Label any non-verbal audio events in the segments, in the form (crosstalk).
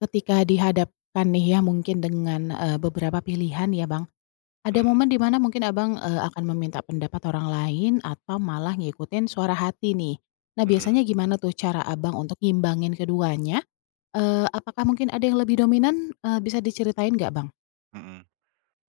Ketika dihadapan nih ya mungkin dengan, eee, beberapa pilihan ya Bang, ada Hmm. momen di mana mungkin Abang, eee, akan meminta pendapat orang lain atau malah ngikutin suara hati nih. Nah Hmm. biasanya gimana tuh cara Abang untuk ngimbangin keduanya? Eee, apakah mungkin ada yang lebih dominan? Eee, bisa diceritain nggak Bang? Hmm,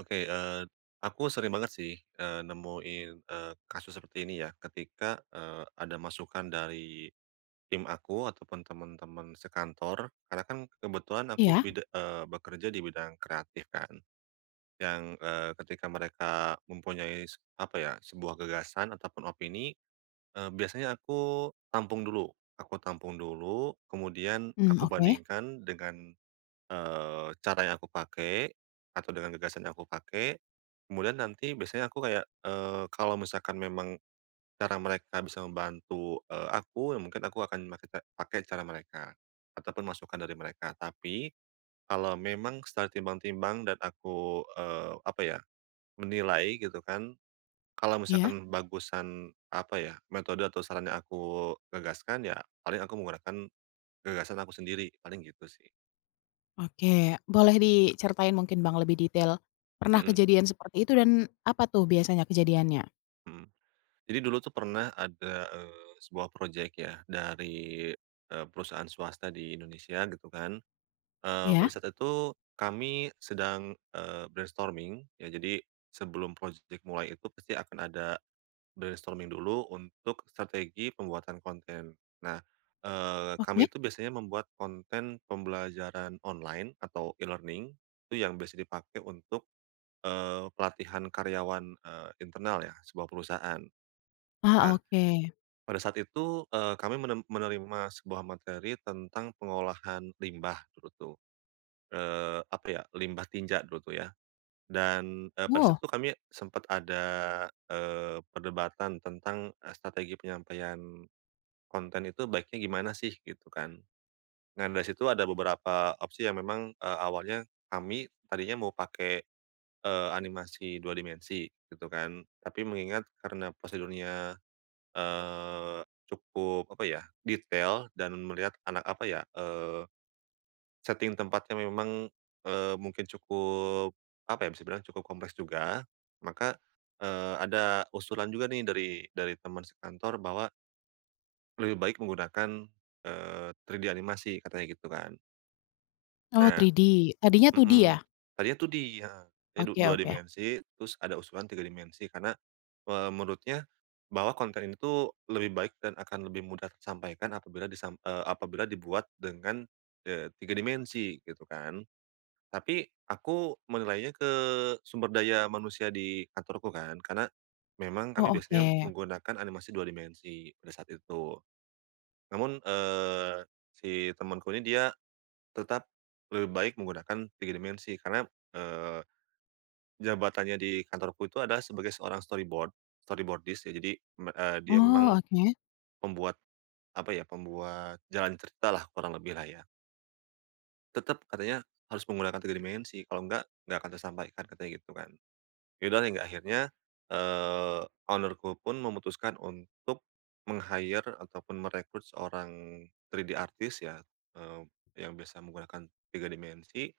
oke, eee, aku sering banget sih, eee, nemuin, eee, kasus seperti ini ya ketika, eee, ada masukan dari tim aku ataupun teman-teman sekantor, karena kan kebetulan aku Iya. bida eee, bekerja di bidang kreatif kan. Yang, eee, ketika mereka mempunyai s apa ya, sebuah gagasan ataupun opini, eee, biasanya aku tampung dulu, aku tampung dulu, kemudian Mhm, aku oke. bandingkan dengan, eee, cara yang aku pakai, atau dengan gagasan yang aku pakai, kemudian nanti biasanya aku kayak, eee, kalau misalkan memang, cara mereka bisa membantu, eee, aku mungkin aku akan makai ca pake cara mereka ataupun masukan dari mereka. Tapi, kalau memang secara timbang-timbang dan aku, eee, apa ya, menilai gitu kan, kalau Iya. misalkan bagusan, apa ya, metode atau saran yang aku gagaskan ya, paling aku menggunakan, gagasan aku sendiri. Paling gitu sih. Oke, boleh diceritain mungkin Bang lebih detail, pernah Mhm. kejadian seperti itu dan apa tuh biasanya kejadiannya? Mhm, jadi dulu tuh pernah ada, eee, sebuah project ya dari, eee, perusahaan swasta di Indonesia gitu kan. Eee, pada Iya. saat itu kami sedang, eee, brainstorming ya jadi sebelum project mulai itu pasti akan ada brainstorming dulu untuk strategi pembuatan konten. Nah, eee, kami Oke. itu biasanya membuat konten pembelajaran online atau e-learning itu yang biasa dipakai untuk, eee, pelatihan karyawan, eee, internal ya, sebuah perusahaan. Ah, Nah, oke. pada saat itu, eee, kami menen menerima sebuah materi tentang pengolahan limbah, cerutu. Eee, apa ya, limbah tinja dulu tuh ya, dan, e pada saat Woh. itu kami sempat ada, eee, perdebatan tentang, e strategi penyampaian konten itu baiknya gimana sih, gitu kan. Nah dari situ ada beberapa opsi yang memang, eee, awalnya kami tadinya mau pake, eee, animasi 2 dimensi gitu kan. Tapi mengingat karena pasar dunia, eee, cukup apa ya, detail dan melihat anak, apa ya, eee, setting tempatnya memang, eee, mungkin cukup apa ya, bisa dibilang cukup kompleks juga, maka, eee, ada usulan juga nih dari dari teman sekantor bahwa lebih baik menggunakan, eee, 3D animasi, katanya gitu kan. Oh Nah, 3D 3D, tadinya 2D mhm, ya? tadinya tuh di heeh, di du Oke 2 oke. dimensi, terus ada usulan 3 dimensi karena, eee, menurutnya, bahwa konten ini tuh lebih baik dan akan lebih mudah tersampaikan apabila disam eee, apabila dibuat dengan, eee, 3 dimensi gitu kan. Tapi, aku menilainya ke sumber daya manusia di kantorku kan, karena memang kami Oh, biasanya oke. menggunakan animasi 2 dimensi pada saat itu. Namun, eee, si temanku ini dia tetap lebih baik menggunakan 3 dimensi karena, eee, jabatannya di kantorku itu adalah sebagai seorang Storyboard, Storyboardist ya jadi, mmm, eee, dia memang Oh, oke. pembuat, apa ya, pembuat jalan cerita lah kurang lebih lah ya. Tetap katanya, harus menggunakan 3 dimensi kalau nggak nggak akan tersampaikan katanya gitu kan. Ya udah hingga akhirnya, eee, owner-ku pun memutuskan untuk meng-hire ataupun merekrut seorang 3D artist ya, eee, yang bisa menggunakan 3 dimensi,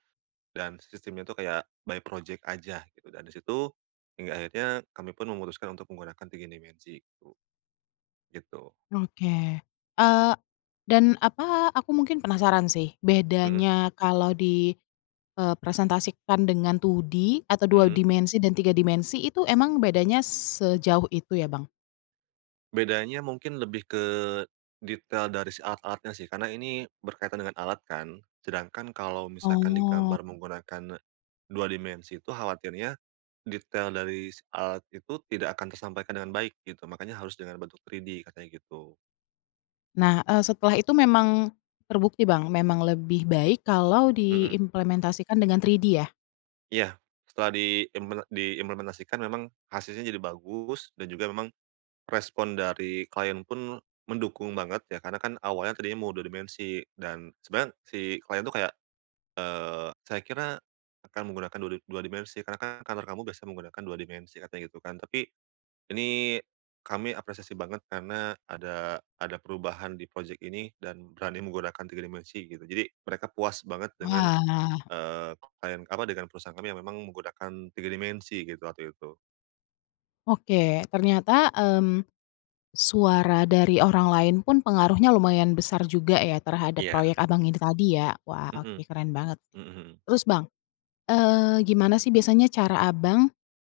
dan sistemnya itu kayak by project aja gitu. Dan di situ, hingga akhirnya kami pun memutuskan untuk menggunakan 3 dimensi itu. Gitu. Oke. Eee, dan apa, aku mungkin penasaran sih Mhm. bedanya kalau di, eee, presentasikan dengan 2D atau 2 Mhm. dimensi dan 3 dimensi itu emang bedanya sejauh itu ya Bang? Bedanya mungkin lebih ke detail dari si alat-alatnya sih. Karena ini berkaitan dengan alat kan, sedangkan kalau misalkan Oh. digambar menggunakan 2 dimensi itu khawatirnya, detail dari si alat itu tidak akan tersampaikan dengan baik gitu, makanya harus dengan bentuk 3D 3D katanya gitu. Nah, eee, setelah itu memang terbukti, Bang, memang lebih baik kalau Mmm. diimplementasikan dengan 3D ya? Iya, setelah diimple diimplementasikan memang hasilnya jadi bagus dan juga memang respon dari klien pun mendukung banget ya, karena kan awalnya tadinya mau 2 dimensi, dan sebenarnya si klien itu kayak, "Eee, saya kira akan menggunakan dua di dua dimensi karena kan kantor kamu biasa menggunakan 2 dimensi," katanya gitu kan. "Tapi, ini kami apresiasi banget karena ada ada perubahan di project ini dan berani menggunakan 3 dimensi," gitu. Jadi mereka puas banget dengan, Wah. eee, klien, apa, dengan perusahaan kami yang memang menggunakan 3 dimensi gitu waktu itu. Oke, ternyata, mmm, suara dari orang lain pun pengaruhnya lumayan besar juga ya terhadap Iya. proyek Abang ini tadi ya? Wah, oke Mhm. keren banget sih. mhm mhm. Terus, Bang, eee, gimana sih biasanya cara Abang,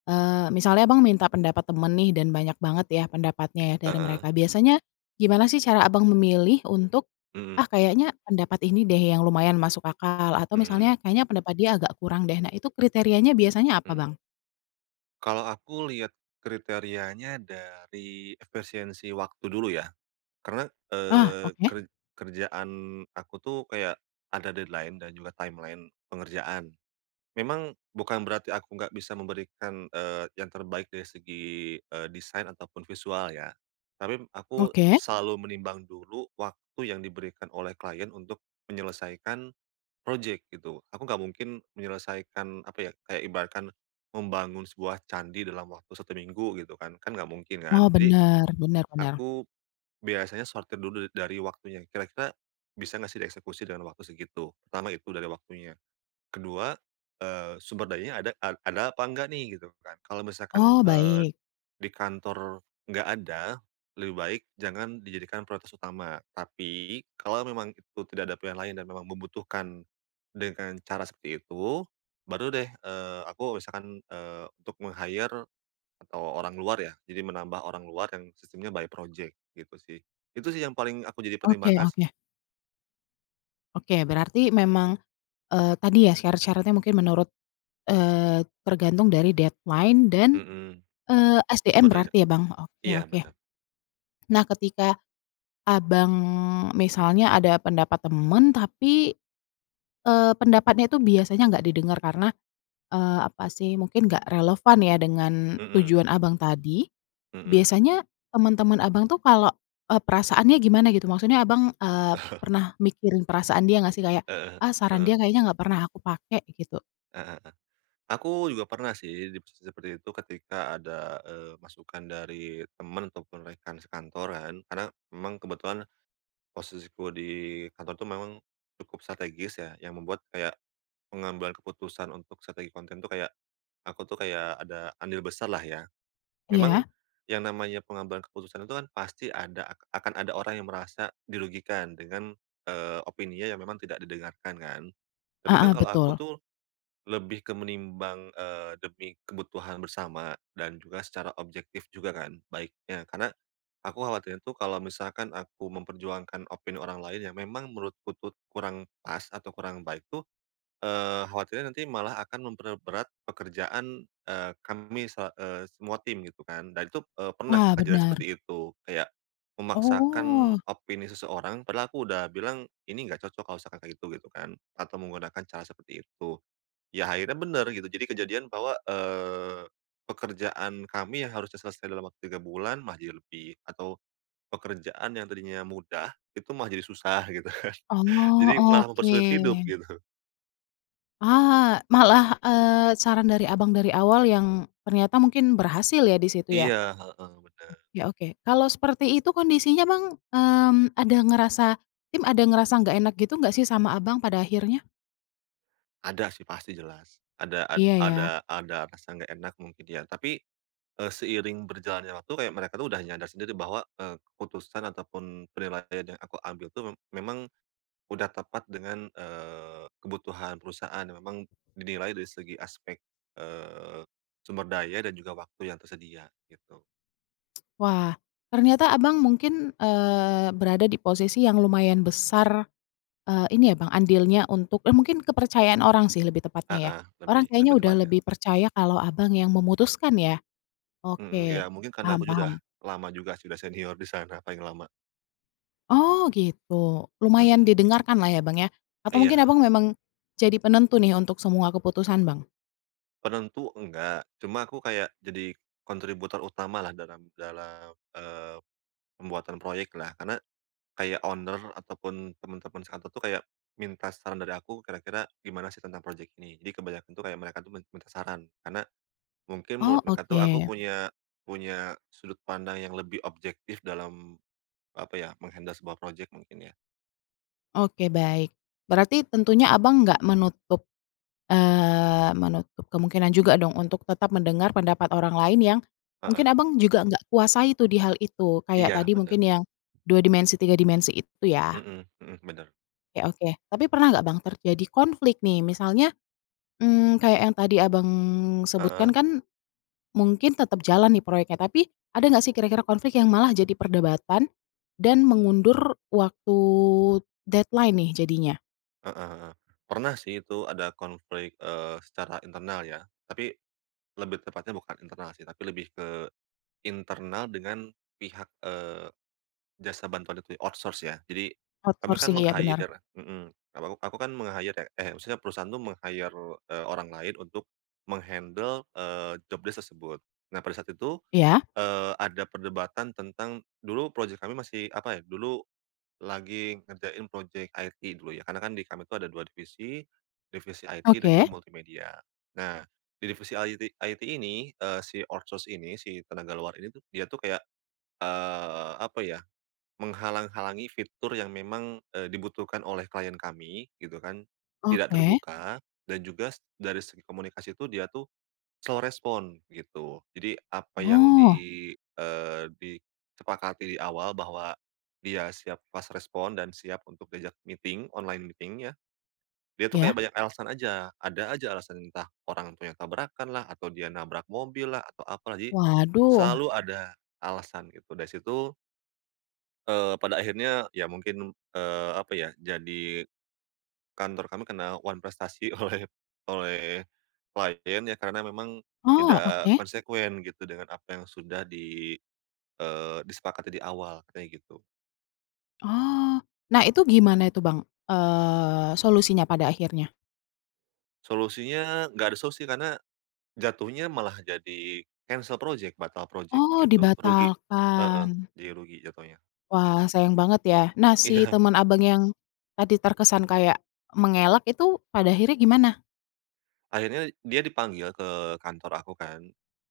eee, misalnya Abang minta pendapat teman nih dan banyak banget ya pendapatnya ya dari Heeh. mereka, biasanya gimana sih cara Abang memilih untuk, Mhm. "Ah, kayaknya pendapat ini deh yang lumayan masuk akal," atau Mhm misalnya, mhm. "Kayaknya pendapat dia agak kurang deh." Nah, itu kriterianya biasanya apa, Mhm. Bang? Kalau aku lihat kriterianya dari efisiensi waktu dulu ya, karena, Ah, eee, oke. ker kerjaan aku tuh kayak ada deadline dan juga timeline pengerjaan. Memang bukan berarti aku nggak bisa memberikan, eee, yang terbaik dari segi, eee, desain ataupun visual ya, tapi aku Oke. selalu menimbang dulu waktu yang diberikan oleh klien untuk menyelesaikan project gitu. Aku nggak mungkin menyelesaikan apa ya, kayak ibarat kan membangun sebuah candi dalam waktu 1 minggu gitu kan, kan nggak mungkin Oh, kan. Jadi bener. Bener bener. aku biasanya sortir dulu da dari waktunya kira-kira bisa nggak sih dieksekusi dengan waktu segitu, pertama itu dari waktunya. Ke-2, eee, sumber dayanya ada a ada apa enggak nih? Gitu kan. Kalau misalkan, Oh, eee, baik. di kantor enggak ada, lebih baik jangan dijadikan prioritas utama, tapi kalau memang itu tidak ada pilihan lain dan memang membutuhkan dengan cara seperti itu baru deh, eee, aku misalkan, eee, untuk meng-hire atau orang luar ya. Jadi menambah orang luar yang sistemnya by project gitu sih. Itu sih yang paling aku jadi Oke pertimbangan sih. oke. Oke, berarti memang, eee, tadi ya syarat-syaratnya mungkin menurut eee, tergantung dari deadline dan, Mmm, eee, SDM sumber daya. berarti ya, Bang? Oke Iya, oke. bener. Nah, ketika Abang misalnya ada pendapat teman tapi, eee, pendapatnya itu biasanya nggak didengar karena, eee, apa sih, mungkin nggak relevan ya dengan Mhm. tujuan Abang tadi, Mhm. biasanya teman-teman Abang tuh kalau eee, perasaannya gimana gitu? Maksudnya Abang, eee, (chuckles) pernah mikirin perasaan dia nggak sih kayak, Heeh "Ah, saran dia heeh. kayaknya enggak pernah aku pakai," gitu. Heeh heeh. Aku juga pernah sih di posisi seperti itu ketika ada, eee, masukan dari temen ataupun rekan sekantoran karena memang kebetulan posisiku di Kantor itu memang cukup strategis ya, yang membuat kayak pengambilan keputusan untuk strategi konten tuh kayak aku tuh kayak ada andil besarlah ya. Memang Iya. yang namanya pengambilan keputusan itu kan pasti ada ak akan ada orang yang merasa dirugikan dengan, eee, opininya yang memang tidak didengarkan kan. Tapi kan Heeh, kalau aku betul. tuh lebih ke menimbang, eee, demi kebutuhan bersama dan juga secara objektif juga kan baiknya. Karena aku khawatirnya tuh kalau misalkan aku memperjuangkan opini orang lain yang memang menurutku tuh kurang pas atau kurang baik tuh, eee, khawatirnya nanti malah akan memperberat pekerjaan, eee, kami sela eee, semua tim gitu kan. Dan itu, eee, pernah Ah, kejadian bener. seperti itu. Kayak memaksakan Oh. opini seseorang padahal aku udah bilang, "Ini nggak cocok kalau misalkan kayak gitu," gitu kan, atau menggunakan cara seperti itu. Ya akhirnya bener gitu jadi kejadian bahwa, eee, pekerjaan kami yang harusnya selesai dalam waktu 3 bulan malah jadi lebih atau pekerjaan yang tadinya mudah itu malah jadi susah gitu kan. Oh, Jadi malah mempersulit hidup oke. gitu. Ah, malah, eee, saran dari Abang dari awal yang ternyata mungkin berhasil ya di situ ya. Iya, heeh, bener. Oke oke, kalau seperti itu kondisinya, Bang, mmm, ada ngerasa tim ada ngerasa nggak enak gitu nggak sih sama Abang pada akhirnya? Ada sih pasti jelas, ada ad Iya, ya. ada ada rasa nggak enak mungkin ya. Tapi, eee, seiring berjalannya waktu kayak mereka tuh udah nyadar sendiri bahwa, eee, keputusan ataupun penilaian yang aku ambil tuh me memang udah tepat dengan, eee, kebutuhan perusahaan yang memang dinilai dari segi aspek, eee, sumber daya dan juga waktu yang tersedia gitu. Wah, ternyata Abang mungkin, eee, berada di posisi yang lumayan besar, eee, ini ya, Bang, andilnya untuk eee, mungkin kepercayaan orang sih lebih tepatnya ya. Heeh, Orang lebih kayaknya lebih udah tepatnya. lebih percaya kalau Abang yang memutuskan ya? Mhm, Oke, ya mungkin karena paham aku ju udah paham. lama juga sih udah senior di sana paling lama. Oh, gitu, lumayan Mhm. didengarkanlah ya, Bang, ya? Atau Iya, mungkin Abang heeh. memang jadi penentu nih untuk semua keputusan, Bang? Penentu nggak, cuma aku kayak jadi, kontributor utamalah dalam dalam, eee, pembuatan proyek lah karna, kayak owner ataupun temen-temen sekantor tuh kayak, minta saran dari aku kira-kira gimana sih tentang project ini jadi kebanyakan tuh kayak mereka tuh min minta saran karena, mungkin Oh menurut mereka tuh aku oke. punya punya sudut pandang yang lebih objektif dalam apa ya, meng-handle sebuah project mungkin ya. Oke baik, berarti tentunya, Abang, nggak menutup eee, menutup kemungkinan juga dong untuk tetap mendengar pendapat orang lain yang, mungkin, Heeh. Abang, juga nggak kuasai tuh di hal itu kayak Iya tadi bener. mungkin yang, 2 dimensi 3 dimensi itu ya. Mhm mhm, bener. Oke oke tapi pernah nggak, Bang, terjadi konflik nih misalnya, mmm, kayak yang tadi, Abang, Heeh. sebutkan kan, mungkin tetap jalan nih proyeknya tapi, ada nggak sih kira-kira konflik yang malah jadi perdebatan, dan mengundur waktu deadline nih jadinya? Heeh heeh, pernah sih itu ada konflik, eee, secara internal ya tapi, lebih tepatnya bukan internal sih tapi lebih ke, internal dengan, pihak, eee, jasa bantuan itu ya, outsource ya jadi, kami kan Outsourcing, iya benar. meng-hire mhm, aku aku kan meng-hire ya eh, maksudnya perusahaan tuh meng-hire, eee, orang lain untuk, meng-handle, eee, job desk tersebut, nah pada saat itu, Iya. eee, ada perdebatan tentang dulu project kami masih apa ya, dulu, lagi ngerjain project IT dulu ya karena kan di kami tuh ada 2 divisi, divisi IT dan juga Oke. multimedia, nah di divisi IT IT ini, eee, si outsource ini si tenaga luar ini tuh dia tuh kayak eee, apa ya, menghalang-halangi fitur yang memang, eee, dibutuhkan oleh klien kami gitu kan, tidak Oke. terbuka dan juga dari segi komunikasi tuh dia tuh, slow respond gitu jadi apa yang di Oh. eee, disepakati di awal bahwa, dia siap fast respond dan siap untuk diajak meeting online meeting ya, dia tuh kayak Iya. banyak alasan aja, ada aja alasan entah orang tuanya tabrakan lah atau dia nabrak mobil lah atau apa lah jadi, Waduh. selalu ada, alasan gitu dari situ eee, pada akhirnya ya mungkin eee, apa ya, jadi, kantor kami kena wanprestasi oleh oleh, klien ya karena memang, Oh tidak oke. konsekuen gitu dengan apa yang sudah di eee, disepakati di awal katanya gitu. Oh, nah itu gimana itu, Bang? Eee, solusinya pada akhirnya? Solusinya nggak ada solusi karena, jatuhnya malah jadi cancel project, batal project Oh gitu rugi, heeh, dibatalkan. jadi rugi jatuhnya. Wah sayang banget ya nah si Iya. teman, Abang, yang, tadi terkesan kayak, mengelak itu pada akhirnya gimana? Akhirnya dia dipanggil ke kantor aku kan,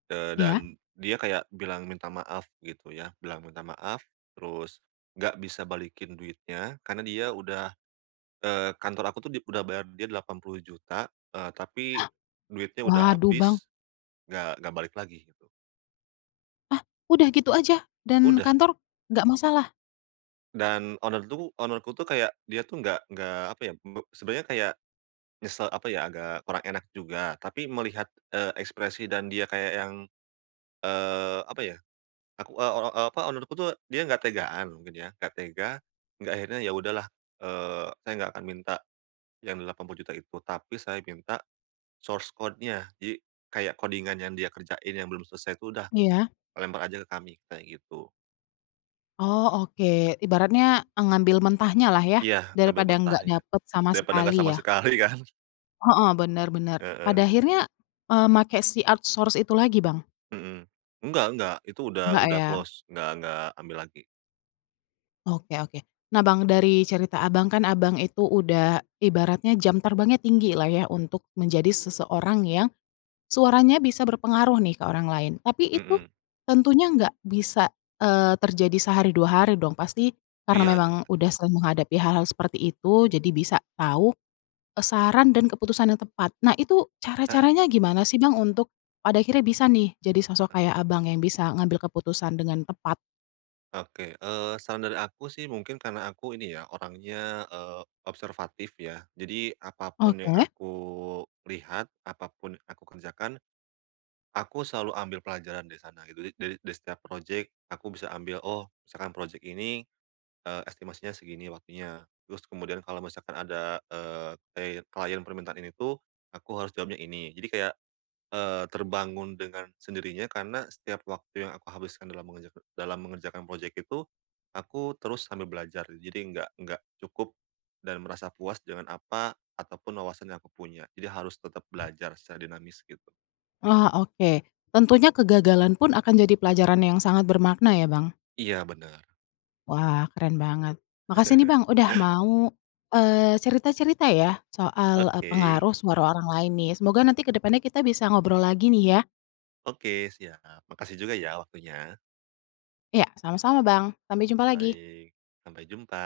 eee, Iya. dan dia kayak bilang minta maaf gitu ya, bilang minta maaf, terus nggak bisa balikin duitnya karena dia udah eee, kantor aku tuh di udah bayar dia Rp80.000.000, eee, tapi (gasps) duitnya udah Waduh, Bang. habis. Nggak nggak balik lagi gitu. Ah, udah gitu aja dan Udah. kantor nggak masalah? Dan owner tuh owner-ku tuh kayak dia tuh nggak nggak apa ya, beb sebenarnya kayak, nyesel apa ya, agak kurang enak juga tapi melihat, eee, ekspresi dan dia kayak yang, eee, apa ya, aku, eee, ora apa, owner-ku tuh dia nggak tegaan mungkin ya, nggak tega hingga akhirnya, "Ya udahlah," eee, "saya nggak akan minta, yang Rp80.000.000 itu, tapi saya minta source code-nya," jadi, kayak codingan yang dia kerjain yang belum selesai tuh, "Udah Iya. lempar aja ke kami," kayak gitu. Oh oke, ibaratnya ngambil mentahnya lah ya, Iya, ngambil daripada nggak mentahnya. dapet sama Daripada sekali nggak sama ya. sekali kan. Heeh, benar benar. Pada Heeh. akhirnya, eee, makai si outsource itu lagi, Bang? Mhm. Nggak nggak, itu udah Nggak udah ya. close, nggak nggak ambil lagi. Oke oke. Nah, Bang, dari cerita Abang kan Abang itu udah ibaratnya jam terbangnya tinggilah ya untuk menjadi seseorang yang, suaranya bisa berpengaruh nih ke orang lain. Tapi itu, Mhm. tentunya nggak bisa, eee, terjadi sehari, 2 hari dong pasti karena Iya, memang jelas. udah sering menghadapi hal-hal seperti itu jadi bisa tahu, eee, saran dan keputusan yang tepat. Nah itu, Heeh. cara-caranya gimana sih, Bang, untuk pada akhirnya bisa nih jadi sosok Heeh. kayak Abang yang bisa ngambil keputusan dengan tepat? Oke, eee, saran dari aku sih mungkin karena aku ini ya orangnya, eee, observatif ya, jadi apa pun yang Oke. aku lihat, apa pun aku kerjakan, aku selalu ambil pelajaran dari sana gitu. Jadi dari dari setiap project aku bisa ambil, oh misalkan project ini, eee, estimasinya segini waktunya, terus kemudian kalau misalkan ada, eee, klie klien permintaan ini tuh, aku harus jawabnya ini. Jadi kayak, eee, terbangun dengan sendirinya karena setiap waktu yang aku habiskan dalam mengerjaka dalam mengerjakan project itu, aku terus sambil belajar, jadi nggak nggak cukup, dan merasa puas dengan apa ataupun wawasan yang aku punya. Jadi harus tetap belajar secara dinamis, gitu. Oh oke, tentunya kegagalan pun akan jadi pelajaran yang sangat bermakna ya, Bang. Iya, benar. Wah, keren banget. Makasih nih, (chuckles) Bang, udah mau, eee, cerita-cerita ya soal, eee, Oke. pengaruh suara orang lain nih, semoga nanti ke depannya kita bisa ngobrol lagi nih ya. Oke siap. Makasih juga ya waktunya. Ya sama-sama, Bang, sampai jumpa lagi. Baik, sampai jumpa.